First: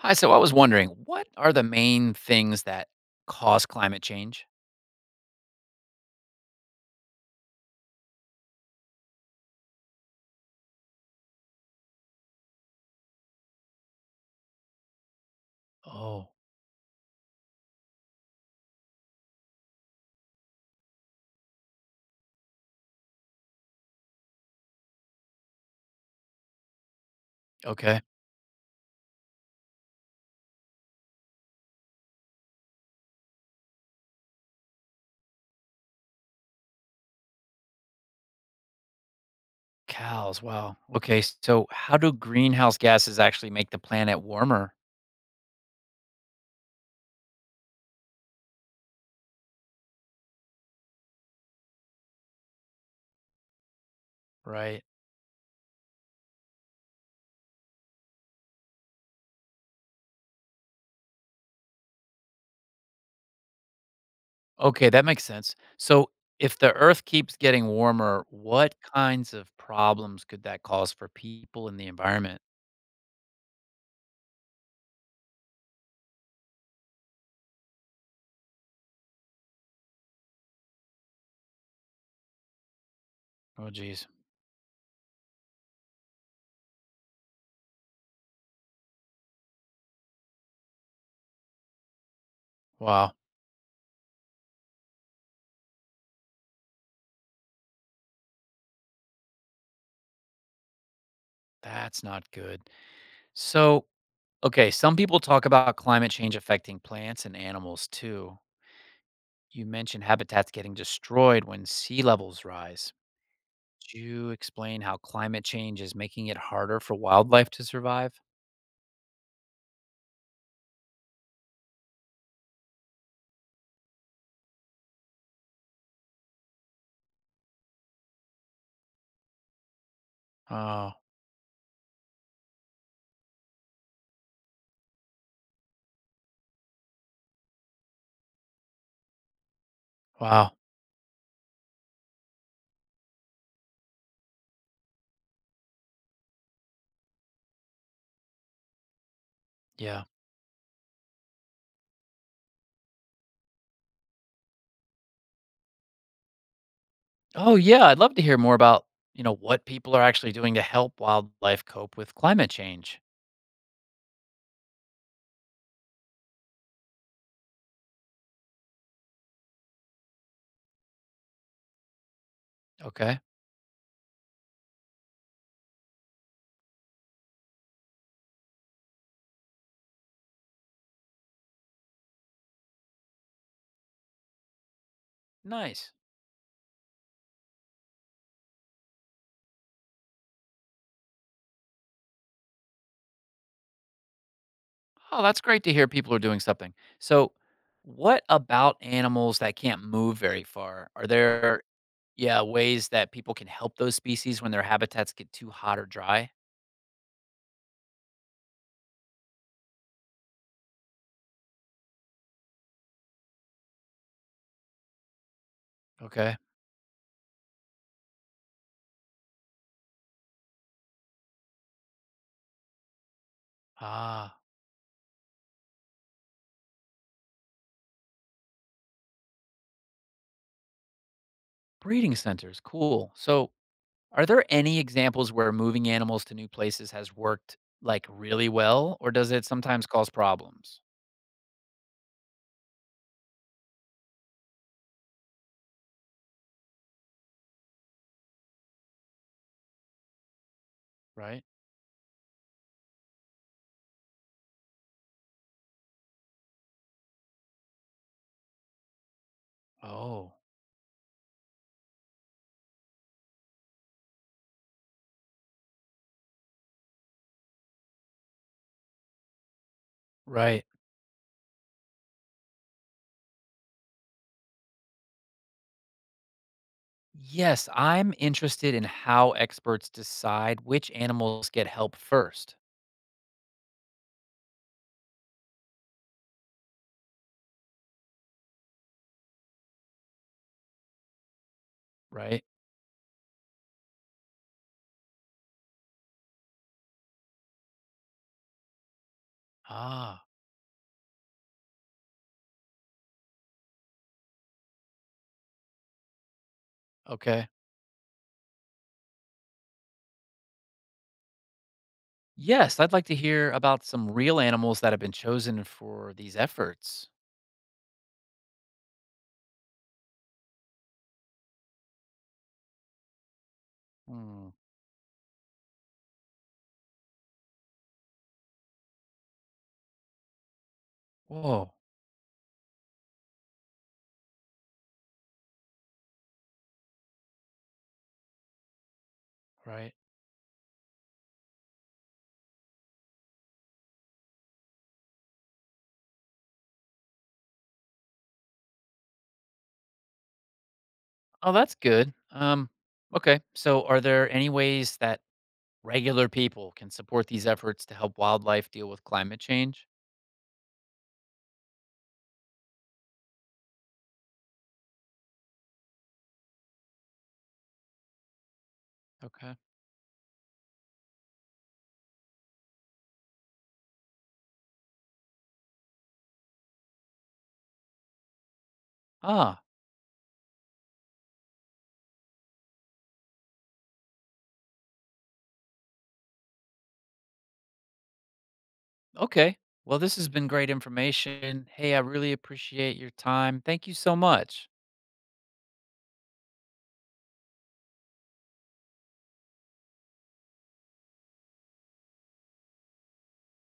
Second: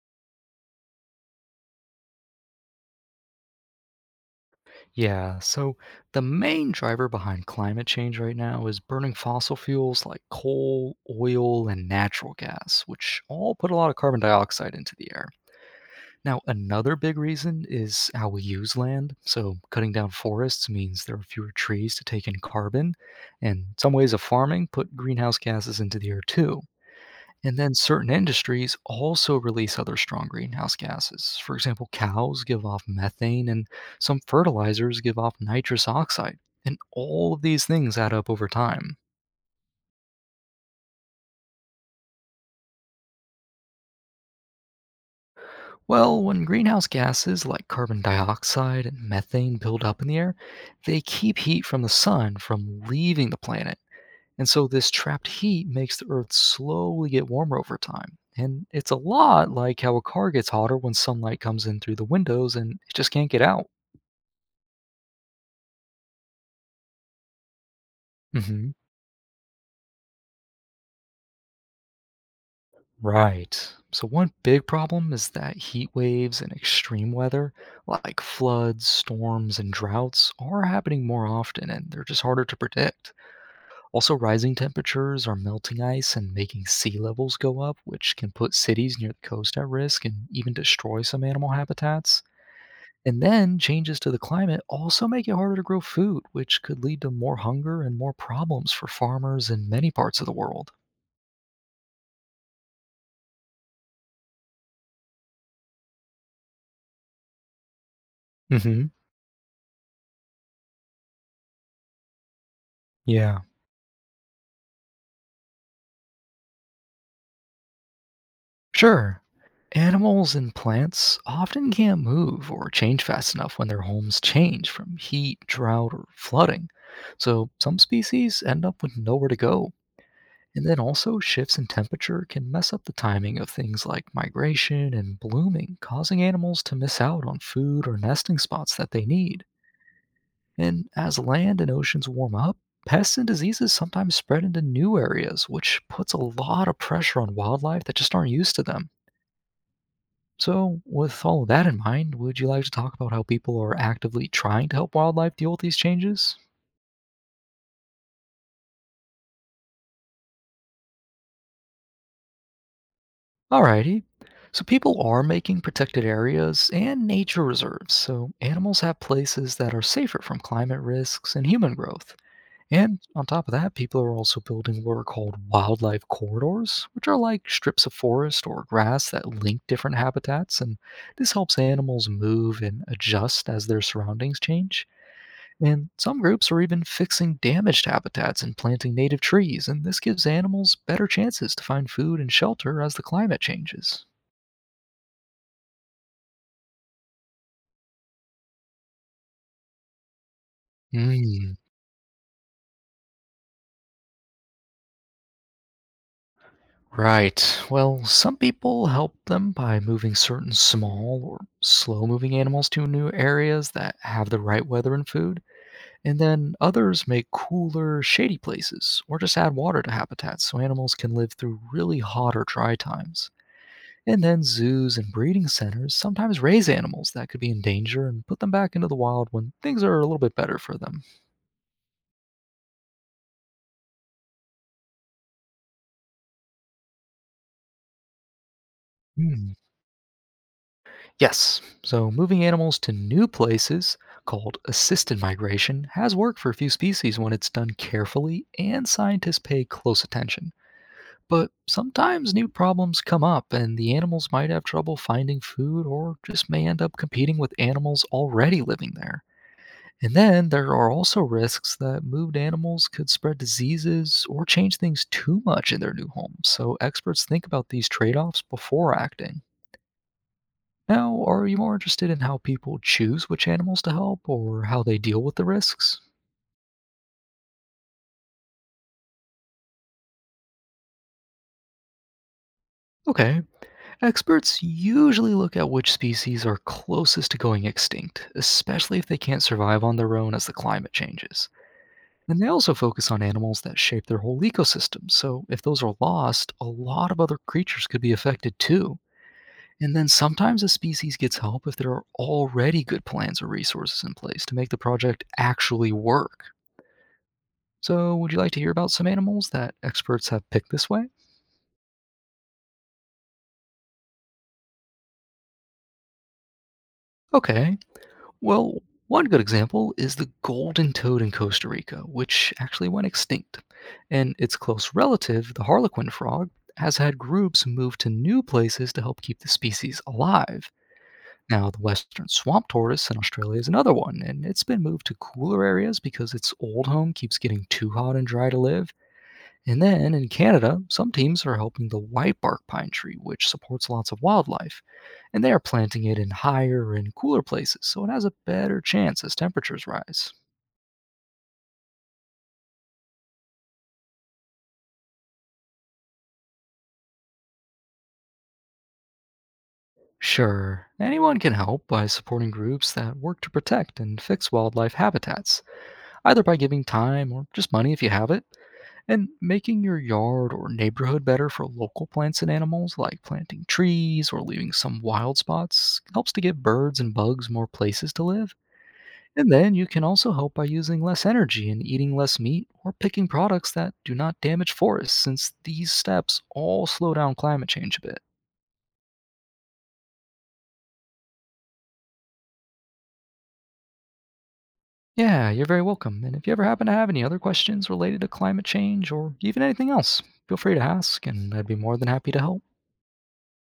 Hi, so I was wondering, what are the main things that cause climate change? Yeah, so the main driver behind climate change right now is burning fossil fuels like coal, oil, and natural gas, which all put a lot of carbon dioxide into the air. Oh, Now, another big reason is how we use land. So, cutting down forests means there are fewer trees to take in carbon, and some ways of farming put greenhouse gases into the air too. And then okay. certain industries also release other strong greenhouse gases. For example, cows give off methane, and some fertilizers give off nitrous oxide. And all of these things add up over time. Cows, wow. Okay, so how do greenhouse gases actually make the planet warmer? Well, when greenhouse gases like carbon dioxide and methane build up in the air, they keep heat from the sun from leaving the planet. And so Right. this trapped heat makes the Earth slowly get warmer over time. And it's a lot like how a car gets hotter when sunlight comes in through the windows and it just can't get out. Okay, that makes sense. So if the earth keeps getting warmer, what hmm kinds of problems could that cause for people and the environment? Right. So, one big problem is that heat waves and extreme weather, like floods, storms, and droughts, are happening more often and they're just harder to predict. Oh, geez. Also, rising temperatures are melting ice and making sea levels go up, which can put cities near the coast at risk and even destroy some animal habitats. Wow, And then changes to the climate also make it harder to grow food, which could lead to more hunger and more problems for farmers in many parts of the world. that's not good. So, okay, some people talk about climate change affecting plants and animals too. hmm You mentioned habitats getting destroyed when sea levels rise. Yeah. Could you explain how climate change is making it harder for wildlife to survive? Sure. Animals and plants often can't move or change fast enough when their homes change from heat, drought, or flooding. So some species end up with nowhere to go. And then Oh, also, shifts in temperature can mess up the timing of things like migration and blooming, causing animals to miss out on food or nesting spots that they need. wow. And as land and oceans warm up, pests and diseases sometimes spread into new areas, which puts a lot of pressure on wildlife that just aren't used to them. Yeah. So, with all of that in mind, would you like to talk about how people are actively trying to help wildlife deal with these changes? Oh, yeah. I'd love to hear more about, what people are actually doing to help wildlife cope with climate change. Alrighty. So, people are making protected areas and nature reserves, so animals have places that are safer from climate risks and human growth. And Okay. on top of that, people are also building what are called wildlife corridors, which are like strips of forest or grass that link different habitats. And this helps animals move and adjust as their surroundings change. And Nice. some groups are even fixing damaged habitats and planting native trees, and this gives animals better chances to find food and shelter as the climate changes. Oh, that's great to hear people are doing something. So, what about animals that can't move very far? Are Mm, yeah, ways that people can help those species when their habitats get too hot or dry? right. Well, some people help them by moving certain small or slow moving animals to new areas that have the right weather and food, and Okay. then others make cooler, shady places or just add water to habitats so animals can live through really hot or dry times. And Ah, then zoos and breeding centers sometimes raise animals that could be in danger and put them back into the wild when things are a little bit better for them. breeding centers. Cool. So, are there any examples where moving animals to new places has worked like really well, or does it Hmm. sometimes cause problems? Yes, so moving animals to new places called assisted migration has worked for a few species when it's done carefully and scientists pay close attention. Right. But sometimes new problems come up and the animals might have trouble finding food or just may end up competing with animals already living there. And Oh, then there are also risks that moved animals could spread diseases or change things too much in their new homes. So experts think about these trade offs before acting. right. Now, are you more interested in how people choose which animals to help or how they deal with the risks? Yes, I'm interested in how experts decide which animals get help first. Okay, experts usually look at which species are closest to going extinct, especially if they can't survive on their own as the climate changes. And Right. they also focus on animals that shape their whole ecosystem. So if those are lost, a lot of other creatures could be affected too. And then Ah, sometimes a species gets help if there are already good plans or resources in place to make the project actually work. okay. So, would you like to hear about some animals that experts have picked this way? Yes, I'd like to hear about some real animals that have been chosen for these efforts. Okay, well, one good example is the golden toad in Costa Rica, which actually went extinct. And Hmm. its close relative, the harlequin frog, has had groups move to new places to help keep the species alive. Now, Whoa, the western swamp tortoise in Australia is another one, and it's been moved to cooler areas because its old home keeps getting too hot and dry to live. And right. then in Canada, some teams are helping the whitebark pine tree, which supports lots of wildlife and they are planting it in higher and cooler places, so it has a better chance as temperatures rise. Oh, that's good. Okay. So, are there any ways that regular people can support these efforts to help wildlife deal with climate change? Sure, anyone can help by supporting groups that work to protect and fix wildlife habitats, either by giving time or just money if you have it, and Okay. making your yard or neighborhood better for local plants and animals, like planting trees or leaving some wild spots, helps to give birds and bugs more places to live. And Ah, then you can also help by using less energy and eating less meat or picking products that do not damage forests, since these steps all slow down climate change a bit. okay. Well, this has been great information. Hey, I really appreciate your time. Thank you so much. Yeah, you're very welcome. And if you ever happen to have any other questions related to climate change or even anything else, feel free to ask, and I'd be more than happy to help.